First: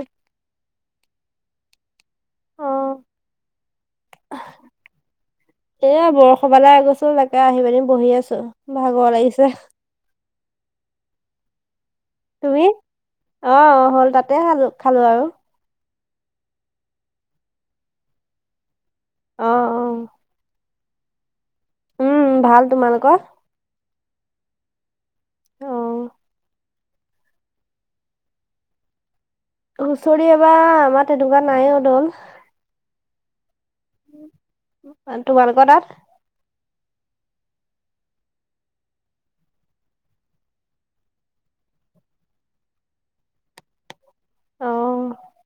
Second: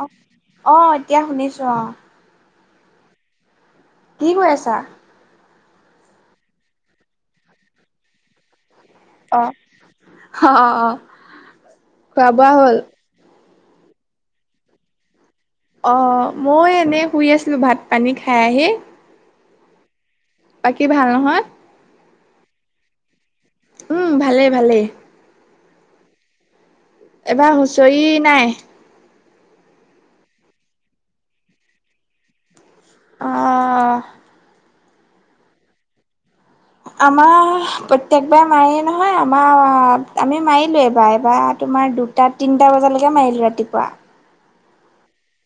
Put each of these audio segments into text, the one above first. অ অ এতিয়া শুনিছো আহ উম কি কৈ আছা এয়া বৰসবালে গৈছো তাকে আহি পানি বহি আছো ভাগৰ অ লাগিছে অ অ খোৱাবোৱা হ'ল অ অ হ'ল তাতে খালো খালো আৰু অ মই এনে শুই আছিলো ভাত পানী খাই আহি অ অ বাকী ভাল নহয় উম উম ভাল তোমালোকৰ উম ভালে ভালেই অ', এবাৰ হুঁচৰি নাই হুঁচৰি এবাৰ আমাৰ তেনেকুৱা নাই অ দল অহ তোমালোকৰ তাত আমাৰ প্ৰত্যেকবাৰে মাৰেই নহয় আমাৰ আমি মাৰিলো এবাৰ এবাৰ তোমাৰ দু তাত তিনটা বজালৈকে মাৰিলো ৰাতিপুৱা অ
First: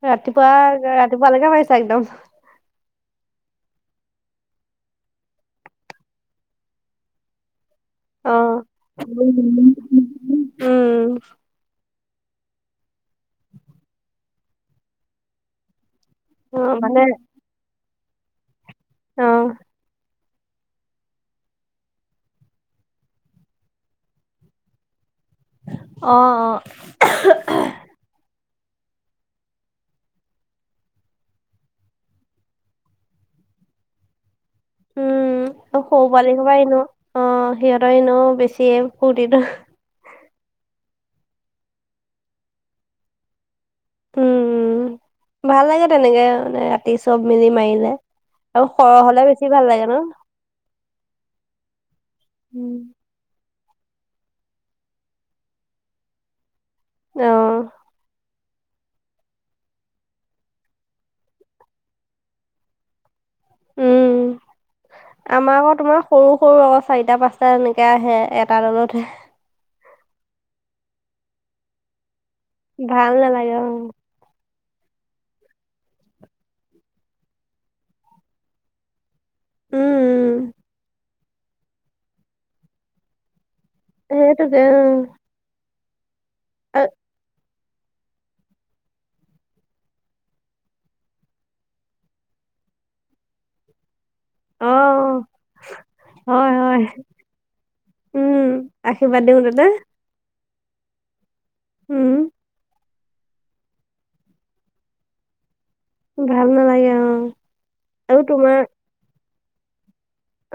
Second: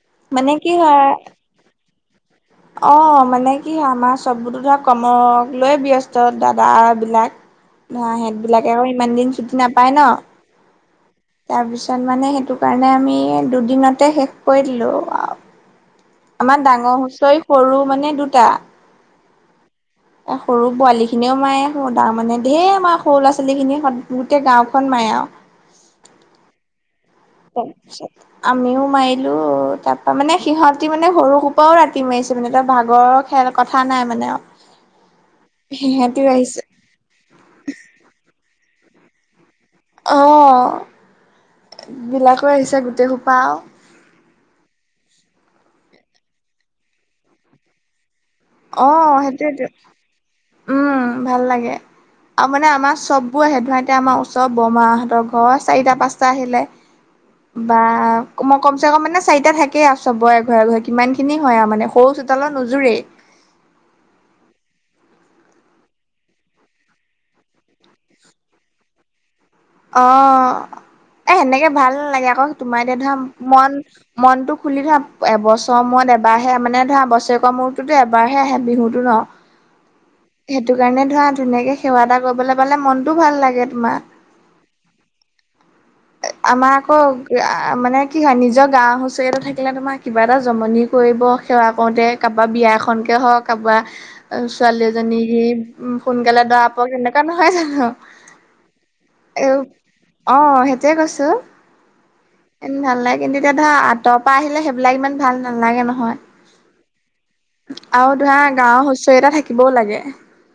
ৰাতিপুৱা মানে কি হয় ৰাতিপুৱালৈকে মাৰিছা একদম অ মানে কি হয় আমাৰ চববো ধৰ কৰ্মক লৈ ব্যস্ত দাদা বিলাক দাহঁত অ'। বিলাকে আৰু ইমান দিন চুটি নাপায় ন উম, তাৰপিছত মানে সেইটো কাৰণে আমি দুদিনতে শেষ কৰি দিলো আও আমাৰ অ', মানে ডাঙৰ হুঁচৰি সৰু মানে দুটা অ সৰু পোৱালিখিনিও মায়ে ডাঙৰ মানে ধেৰ আমাৰ সৰু ল'ৰা ছোৱালীখিনি সত গোটেই গাঁওখন মায়ে আও অ অ হয় পিছে আমিও মাৰিলো তাৰ পৰা মানে সিহঁতি মানে সৰু সোপাও ৰাতি মাৰিছে মানে ত ভাগৰক খেল কথা নাই মানে উম সৰু সিহঁতিও পোৱালি পৰা আহিছে এনো অ সিহঁতৰ এনো বেছি ফুৰ্তিটো অ বিলাকো আহিছে গোটেইসোপা উম উম ভাল লাগে তেনেকে মানে ৰাতি চব মিলি মাৰিলে আৰু সৰহ অ' হলে বেছি সেইটোয়েতো। ভাল লাগে ন উম ভাল লাগে আৰু মানে আমাৰ চববোৰ আহে ধ এতিয়া আমাৰ ওচৰৰ বৰমাহঁতৰ ঘৰৰ চাৰিটা পাঁচটা আহিলে অ', বা মই কমচে কম মানে চাৰিটা থাকেই আৰু চবৰে ঘৰেঘৰে কিমান খিনি হয় আৰু মানে সৰু চোতালৰ নোযোৰেই উম। আমাৰ আক তোমাৰ সৰু সৰু আকৌ চাৰিটা পাঁচটা এনেকে আহে এটা দলতহে অ এ সেনেকে ভাল নালাগে আক তোমাৰ এতিয়া ভাল ধৰা নালাগে অ', মন উম, মনটো খুলি ধৰা এবছৰৰ মূৰত এবাৰহে মানে ধৰা বছৰেকৰ মূৰততো এবাৰহে আহে বিহুটো ন উম, সেইটো কাৰণে ধৰা ধুনীয়াকে সেৱা এটা কৰিবলৈ পালে মনটোও ভাল লাগে তোমাৰ সেইটোৱেতো অ আমাৰ আক এ মানে কি হয় নিজৰ গাঁও হুঁচৰি এটা থাকিলে তোমাৰ কিবা এটা জমনি কৰিব সেৱা কৰোঁতে কাৰোবাৰ বিয়া এখনকে হওক কাৰোবাৰ ছোৱালী এজনী অ', সি সোনকালে হয়, দৰা হয়, পাওক এনেকুৱা নহয় জানো উম আশীৰ্বাদ দিব এ তাতে অ সেইটোয়ে কৈছো উম এনে ভাল লাগে কিন্তু এতিয়া ধৰা আতৰ পৰা আহিলে সেইবিলাক ইমান ভাল নালাগে ন ভাল নালাগে অ', হয় আৰু ধৰা গাঁওৰ হুচৰি এটা থাকিবও লাগে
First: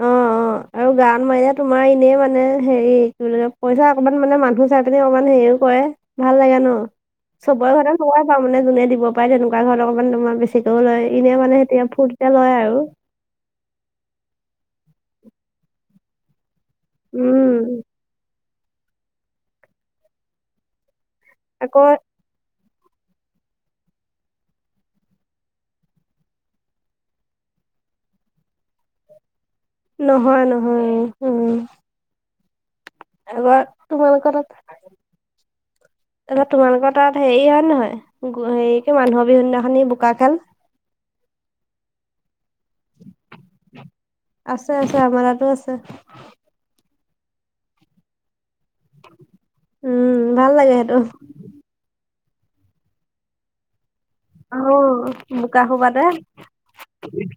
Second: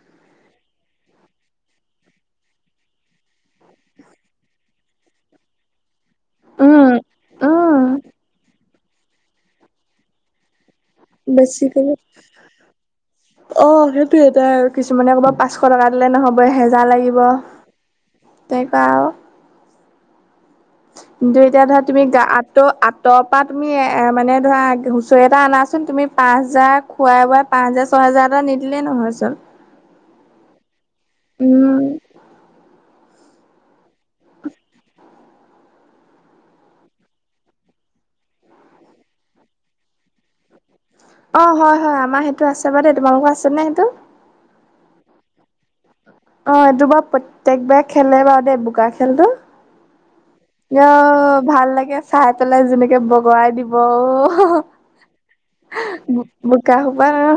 অ', অ', আৰু গাঁৱত মাৰিলে তোমাৰ এনেই মানে হেৰি কি বুলি কয় পইচা অকণমান মানে মানুহ চাই পিনে অকণমান হেৰিও কৰে ভাল লাগে ন উম চবৰে উম ঘৰত সোমাই পাওঁ মানে যোনে দিব পাৰে তেনেকুৱা ঘৰত অকণমান তোমাৰ বেছিকেও লয় এনে মানে বেছিকে এতিয়া ফুৰ্তিতে লয় আৰু অ সেইটোয়ে এতিয়া আৰু কিছুমানে ক'ব পাঁচশ টকা দিলে নহব এহে জাৰ লাগিব উম তেনেকুৱা আৰু দুইটা এতিয়া ধৰা আকৌ তুমি গা আত ত' আঁতৰ পৰা তুমি এ মানে ধৰা হুঁচৰি এটা আনাচোন তুমি পাঁচ হাজাৰ খোৱাই বোৱাই পাঁচ হাজাৰ ছহেজাৰ এটা নিদিলে নহয় চোন নহয় নহয় উম এবাৰ তোমালোকৰ তাত [unintelligible] এবাৰ তোমালোকৰ তাত হেৰি হয় নহয় হেৰি কি মানুহৰ বিহু দিনাখনি বোকা খেল অঁ হয় হয় আমাৰ সেইটো আছে বাৰু দেই তোমালোকৰ আছেনে সেইটো আছে আছে আমাৰা তাতো আছে অ' এইটো বাৰু প্ৰত্যেকবাৰে খেলে বাৰু দেই বোকা খেলটো উম ভাল লাগে ইঅ সেইটো ভাল লাগে চাই পেলাই যেনেকে বগুৱাই দিব অ অ বোকা খোপা তে বোকা সোপা অ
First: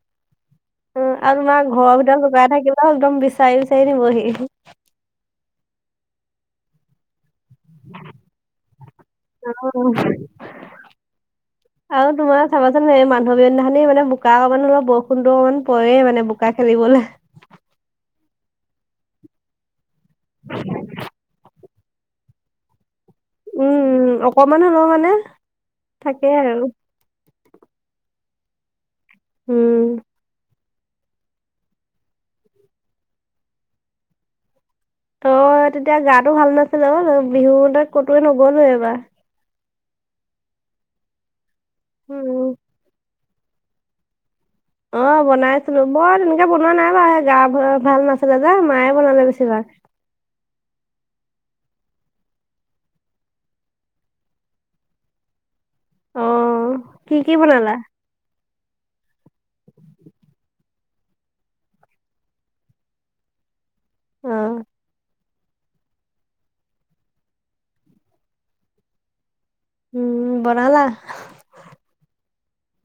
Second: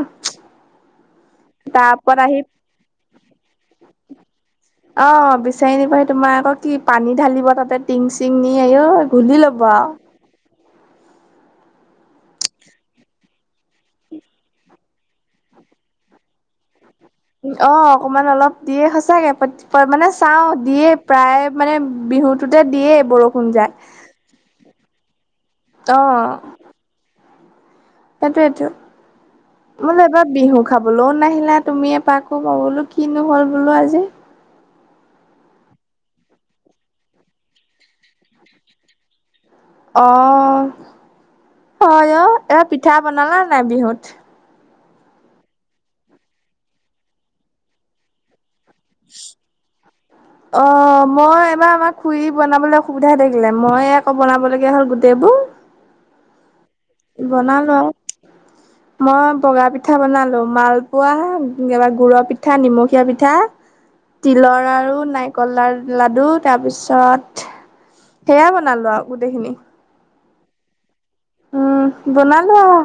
উম আৰু তোমাৰ তাৰ ঘৰৰ ভিতৰত ওপৰত আহি সোমাই থাকিবা একদম বিচাৰি বিচাৰি নিবহি। অ বিচাৰি নিব তোমাৰ আকৌ কি পানী ঢালিব তাত। ত টিং চিং নি আঐ ঘূলি লবা আও অ', আৰু তোমাৰ চাবাচোন সেই মানুহৰ বিহু দিনাখনি মানে বোকা অকমান অলপ বৰষুণটো অকণমান পৰে মানে বোকা খেলিবলে অ অকমান অলপ দিয়ে সচাকে মানে চাওঁ দিয়ে প্ৰায়। মানে বিহুতোতে দিয়ে বৰষুণ যাক। উম, উম, অকমান হলেও মানে থাকেই আৰু সেইটোয়েটো উম, মই বোলো এইবাৰ বিহু খাবলৈও নাহিলা তুমিয়ে এপাকো মই বোলো কিনোহ'ল বোলো আজি তই তেতিয়া গাটো ভাল নাছিল অ বিহু ত কটোৱা নগ'লো এবাৰ অ হয় অ উম, এটা পিঠা বনালা নাই বিহুত অ' বনাইছিলো মই তেনেকে বনোৱা নাই বাৰু গা ভাল নাছিলে যে মায়ে বনালে বেছিভাগ। অ মই এইবাৰ আমাৰ খুৰী বনাবলৈ অসুবিধা হৈ থাকিলে মইে আকৌ বনাব লগীয়া হ'ল গোটেইবোৰ অ', কি কি বনালা? বনালো আও মই বগা পিঠা বনালো মালপোৱা গুড়ৰ পিঠা নিমখীয়া পিঠা অ', তিলৰ আৰু নাই। কলাৰ লাডু তাৰ পিছত সেয়া বনালো আৰু গোটেইখিনি। উম বনালা। উম বনালো আও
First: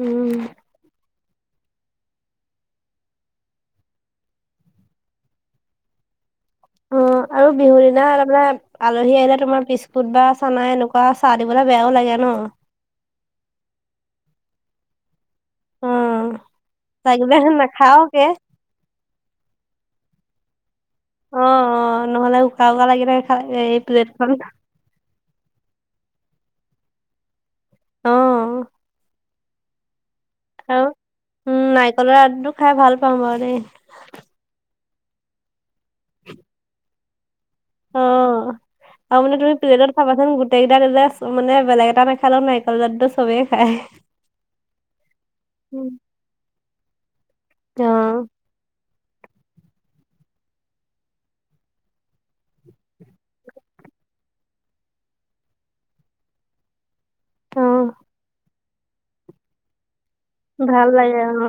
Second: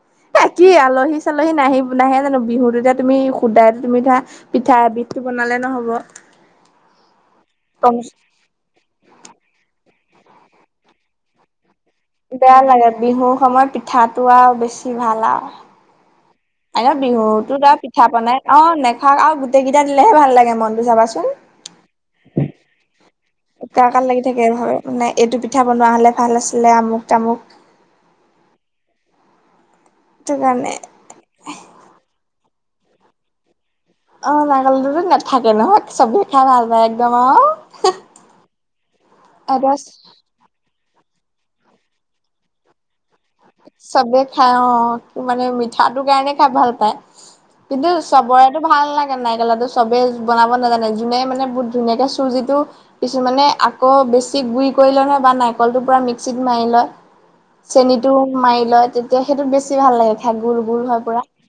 উম, বাকী আলহী আলহি চালহী নাহি নাহে জানো বিহুত এতিয়া তুমি শুদা তুমি ধৰা পিঠা এবিধটো বনালে নহ'ব। অ আৰু বিহুৰ কম দিনা তাৰমানে আলহী আহিলে তোমাৰ বিস্কুট বা চানা এনেকুৱা চাহ দিবলৈ বেয়াও লাগে ন বেয়া লাগে বিহুৰ সময়ত পিঠাটো আৰু বেছি ভাল আও [unintelligible] আ লাগিলে বিহুতোত আৰু পিঠা নাখাওকে বনাই অ নেখাও আৰু গোটেই কেইটা দিলেহে ভাল লাগে মনতো চাবাচোন। অ' অ' নহ'লে উকা উকা লাগি থাকে এই প্লেটখন নাই এইটো পিঠা বনোৱা হলে ভাল আছিলে আমুক তামুক অ সেইটো কাৰণে আৰু উম নাৰিকলৰ লাডটো খাই ভাল পাওঁ বাৰু দেই। অ লাডুতো নাথাকে ন চবেই খাই ভাল পায় একদম আও অ আৰু মানে তুমি প্লেটত খাবাচোন গোটেইকেইটা মানে বেলেগ এটা নাখালেও নাৰিকল লাডুটো চবেই খায়। চবে খাই অ কি মানে উম। মিঠাটোৰ কাৰণে খাই ভাল পায় অ কিন্তু চবৰে, ভাল লাগে নাইকল লাডুটো চবেই বনাব নাজানে যোনে মানে বহুত ধুনীয়াকে চুজিটো কিছুমানে আকৌ বেছি গুৰি কৰি লয় নহয় বা নাৰিকলটো পুৰা মিক্সিত মাৰি লয়। অ চেনীতটো মাৰি লয় তেতিয়া সেইটোত বেছি ভাল লাগে। খাই গোল গোল ভাল হয় লাগে পুৰা অ,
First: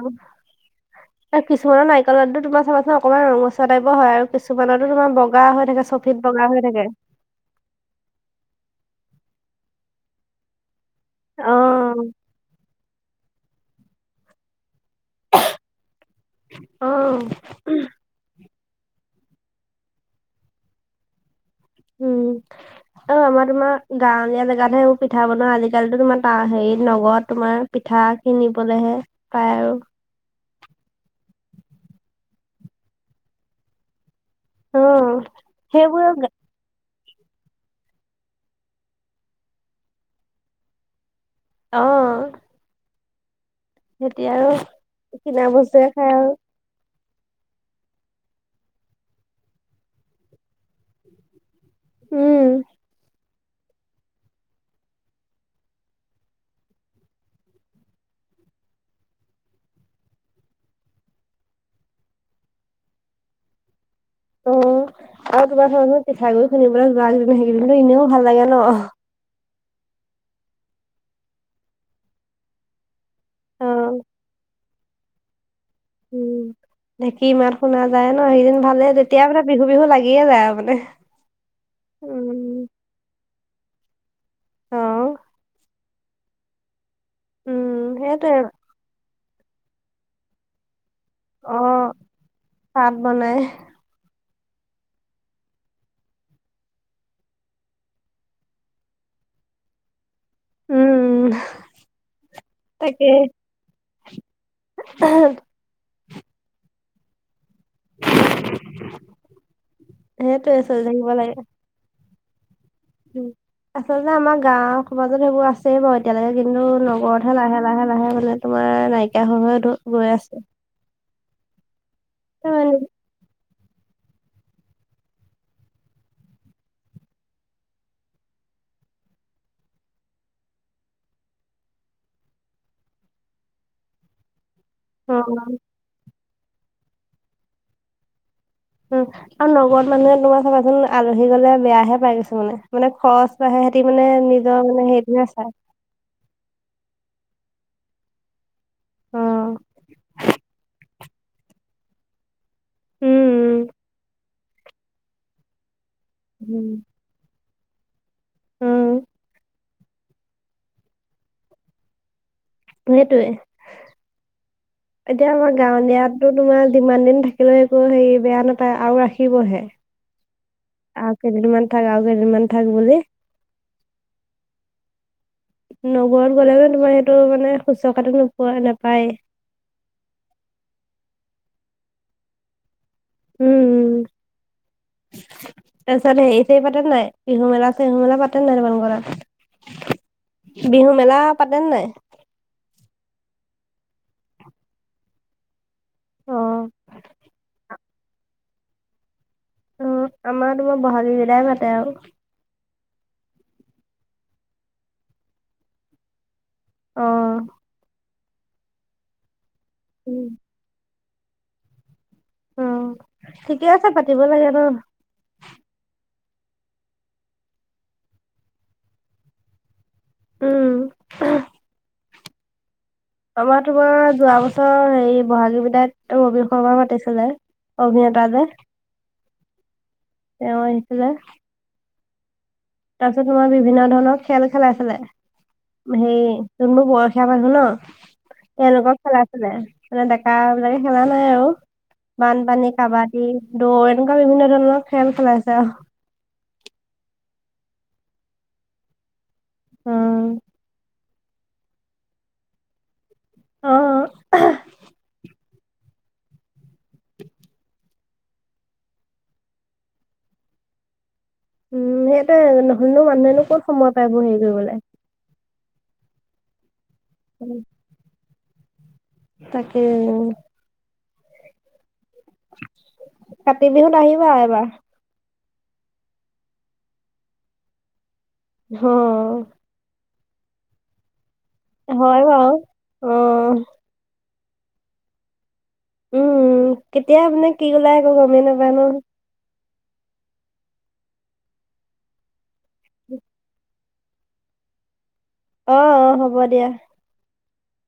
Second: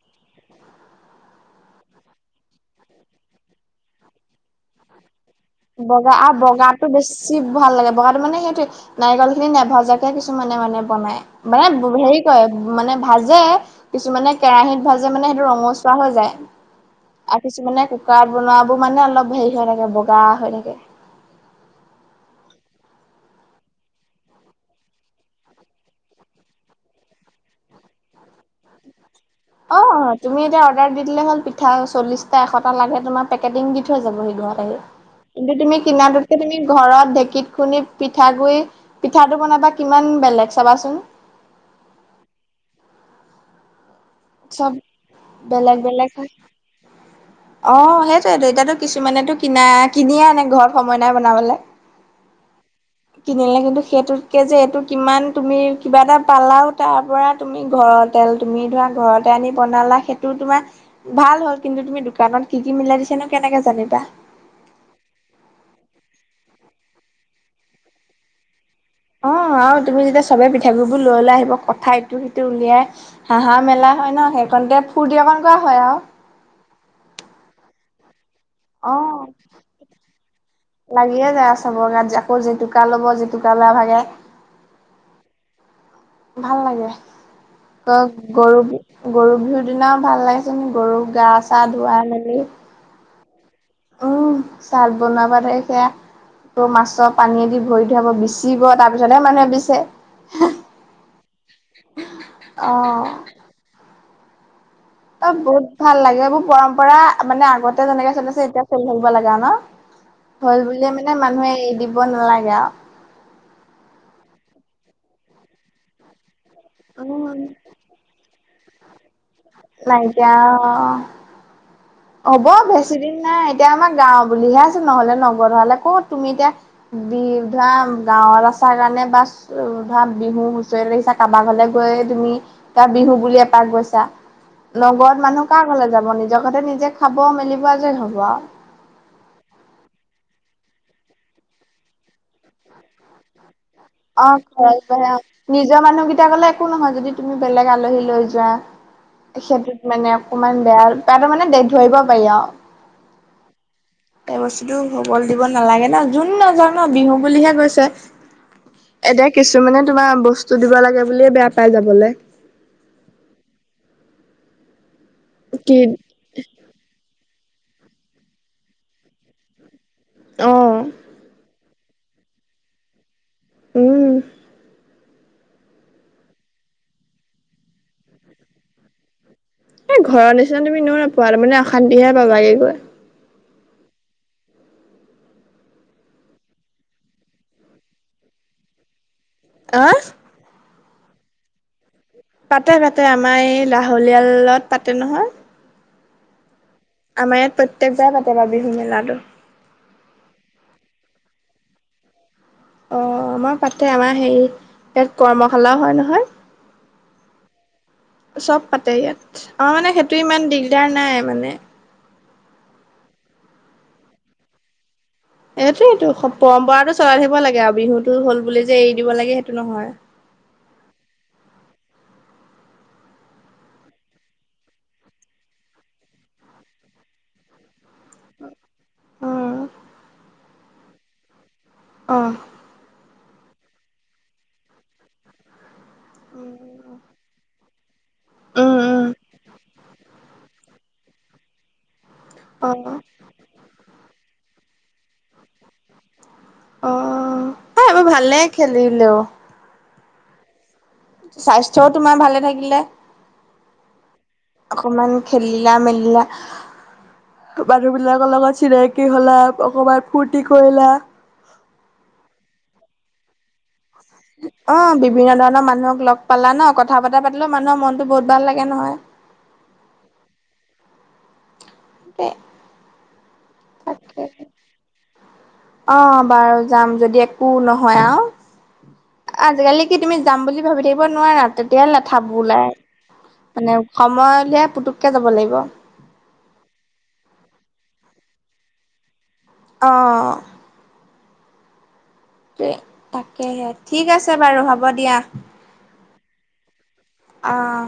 আৰু কিছুমানৰ নাৰিকলৰ লাডুতো তোমাৰ চাবাচোন অকমান ৰঙচোৱা টাইপৰ হয় আৰু কিছুমানতো তোমাৰ ব বগা হৈ থাকে চফিত বগা হৈ থেকে। যিড়ভাল লাগে বগাতো মানে সেইটোয়ে নাৰিকল খিনি নাভাজাকে, কিছুমানে মানে বনাই অ মানে হেৰি কয় মানে ভাজে কিছুমানে কেৰাহীত ভাজে মানে সেইটো ৰঙচুৱা হৈ অ যায়। কিছুমানে কুকাৰত বনাবোৰ মানে অলপ হেৰি হৈ থাকে বগা হৈ থাকে। উম [inaudible] আৰু আমাৰ তোমাৰ গাঁৱলীয়া জেগাতহেবোৰ পিঠা বনোৱা আজিকালিতো তোমাৰ হেৰিত নগৰত তোমাৰ পিঠা কিনিবলেহে, পায় আৰু অ তুমি এতিয়া অৰ্ডাৰ দি দিলে হ'ল পিঠা চল্লিছটা এশটা লাগে তোমাৰ পেকেটিং দি থৈ যাব সি, অ কিন্তু তুমি সেইবোৰ কিনাটোতকে তুমি ঘৰত ঢেঁকীত খুন্দি পিঠা গুৰি পিঠাটো বনাবা কিমান বেলেগ চাবাচোন। অ তেতিয়া আৰু চব কিনা বেলেগ বস্তুৱে খাই বেলেগ। আৰু অ সেইটোয়েত এতিয়া কিছুমানেতো কিনা কিনিয়ে আনে ঘৰত সময় নাই বনাবলে। উম, কিনিলে কিন্তু সেইটোতকে যে এইটো কিমান তুমি কিবা এটা পালাও তাৰ পৰা। তুমি ঘৰতেল তুমি ধৰা ঘৰতে আনি বনালা সেইটো তোমাৰ। ভাল হল কিন্তু তুমি দোকানত কি কি মিলাই দিছা নো কেনেকে জানিবা। অ আৰু তোমাৰ ঘত মই পিঠাগুৰি খুনিবলৈ যোৱা কেইদিন সেই কেইদিন এনেও ভাল লাগে ন, অ আৰু তুমি যেতিয়া চবে পিঠাগুৰি বোৰ লৈ লৈ আহিব কথা ইটো সিটো উলিয়াই। হাঁহা মেলা হয় ন সেইখনণতে ফূৰ্তিঅকন কৰা হয় আৰু উম ঢেকি মাত শুনা যায় ন সেইদিন ভালে তেতিয়া অ'। মানে বিহু বিহু লাগিয়ে যায় আৰু মানে। যায় চ বৰ গাত আকৌ উম জেতুকা ল'ব জেতুকা লোৱা ভাগে অ ভাল লাগে উম তই সেইটোৱে গৰু বি গৰু বিহুৰ দিনাও ভাল লাগে চোন গৰুক গা অ চা ধুৱাই মেলি ভাত বনাই উম চাহ বনাবা দেই সেয়া ত মাছৰ পানীয়েদি ভৰি থৰাব বিচিব তাৰ পিছতহে মানুহে বিছে। উম অ তাকে। ত বহুত ভাল লাগে এইবোৰ পৰম্পৰা মানে আগত এতিয়া যেনেকে চলাইছে এতিয়া চেল থাকিব লগা ন সেইটোৱে হল চলি বুলিয়ে থাকিব মানে মানুহে এৰি দিব দিব নালাগে আৰু। উ আচলতে আমাৰ গাওৰ সমাজত সেইবোৰ আছে। আ বাৰু এতিয়ালৈকে কিন্তু আৰু নগৰতহে উম লাহে লাহে লাহে মানে তোমাৰ নাইকিয়া হৈ হৈ গৈ নাইকিয়া হ'ব আছে বেছি দিন নাই এতিয়া আমাৰ গাও বুলিহে আছে নহলে নগৰ হলে কত তুমি এতিয়া বিধা গাঁৱত আছা কাৰণে বাচ ভা বিহু হুঁচৰি ৰাছা কাৰোবাক ঘলে গৈ তুমি তাৰ বিহু বুলিয়ে এপাক গৈছা। অ নগৰত মানুহ কাৰ ঘলে যাব নিজৰ ঘতে নিজে খাব মেলিব যে হ'ব আৰু। উম আৰু নগৰত মানুহে তোমাৰ চাবাচোন আলহী গলে বেয়াহে পাই কিছুমানে মানে মানে খৰচ বাঢ়ে। তি মানে অ নিজৰ খৰচ মানে বাঢ়ে অ', হেৰিটোহে চাই। নিজৰ মানুহকেইটা গলে একো নহয় যদি তুমি বেলেগ আলহী লৈ যোৱা অ সেইটোত মানে অকমান বেয়া তাতো মানে দে ধৰিব পাৰি আৰু। উম উম এই বস্তুতটো হবলে দিব নালাগে ন যোন নাযাও ন বিহু বুলিহে গৈছে। এতিয়া কিছুমানে তোমাৰ বস্তু দিব লাগে বুলিয়ে বেয়া পাই যাবলে। সেইটোৱে এতিয়া আমাৰ কি গাঁৱলীয়া টো তোমাৰ যিমান দিন থাকিলে একো হেৰি বেয়া নাপায় আৰু ৰাখিবহে। অ আৰু কেইদিনমান থাক আৰু কেইদিনমান থাক বুলি। উম নগৰত গ'লেও নে তোমাৰ সেইটো মানে শুশ্ৰূষাটো নোপোৱা নাপায়। এই ঘৰৰ নিচিনা তুমি এনও নোপোৱা মানে অশান্তিহে পাবাকে গৈ। উম উম তাৰপিছত সেই সেই পাতে নাই বিহু মেলা চেহু মেলা পাতে নাই তোমালোকৰ তাত আহ। বিহু মেলা পাতে নে নাই? পাতে পাতে আমাৰ এই লাহুলিয়ালত পাতে নহয়। অ, আমাৰ ইয়াত প্ৰত্যেক বাইয়ে পাতে বাওঁ বিহু মেলাটো উম আমাৰ তোমাৰ বহাগী বিদায় পাতে আৰু অ আমাৰ পাতে আমাৰ হেৰি ইয়াত কৰ্মশালাও হয় নহয়। অ। চব পাতে ইয়াত আমাৰ মানে সেইটো ইমান দিগদাৰ নাই মানে। উম ঠিকে আছে পাতিব লাগে ন? এইটোয়েইটো পৰম্পৰাতটো চলাই থাকিব লাগে আৰু বিহুতটো হ'ল বুলি যে এৰি দিব লাগে সেইটো নহয়। উম আমাৰ তোমাৰ যোৱা বছৰ হেৰি বহাগী বিদায় ত ৰবি শৰ্মা মাতি ছিলে। অভিনেতা যে। উম তেওঁ আহিছিলে অ। তাৰপিছত তোমাৰ বিভিন্ন ধৰণৰ খেল খেলাইছিলে হেৰি যোন অ বোৰ বয়স [unintelligible] উম তেওঁলোকক উম খেলাই ছিলে মানে ডেকা বিলাকে খেলা নাই আৰু অ বানপানী কাবাডী দৌৰ এনেকুৱা বিভিন্ন ধৰণৰ খেল খেলাইছে আৰু। অ এ এই বোৰ ভালে খেলিলেও। উম স্বাস্থ্যও তোমাৰ ভালে থাকিলে অ অকমান। খেলিলা মেলিলা। মানুহ বিলাকৰ লগত চিনাকি হলা অকমান ফূৰ্তি কৰিলা। উম সেইতোয়ে নহ'লেনো মানুহেনো ক'ত সময়ত। অ বিভিন্ন ধৰণৰ মানুহক লগ পালা ন কথা বতা পাতিলেও মানুহৰ মনতো বহুত ভাল লাগে নহয়। তাকে উম। দেই কাতি বিহুত তাকে আহিবা এবাৰ। অ বাৰু যাম যদি একো নহয় আও। অ আজিকালি কি তুমি যাম বুলি ভাবি থাকিব নোৱাৰা তেতিয়াহ হয় লেঠাবোৰ বাৰু। ওলাই। অ মানে সময় উলিয়াই পুতুককে যাব লাগিব। উম কেতিয়া আপানে কি গললে আকৌ গমেই নাপা ন? অঁ। তাকেহে ঠিক আছে বাৰু হ'ব দিয়া। অ অ হ'ব দিয়া। অঁ।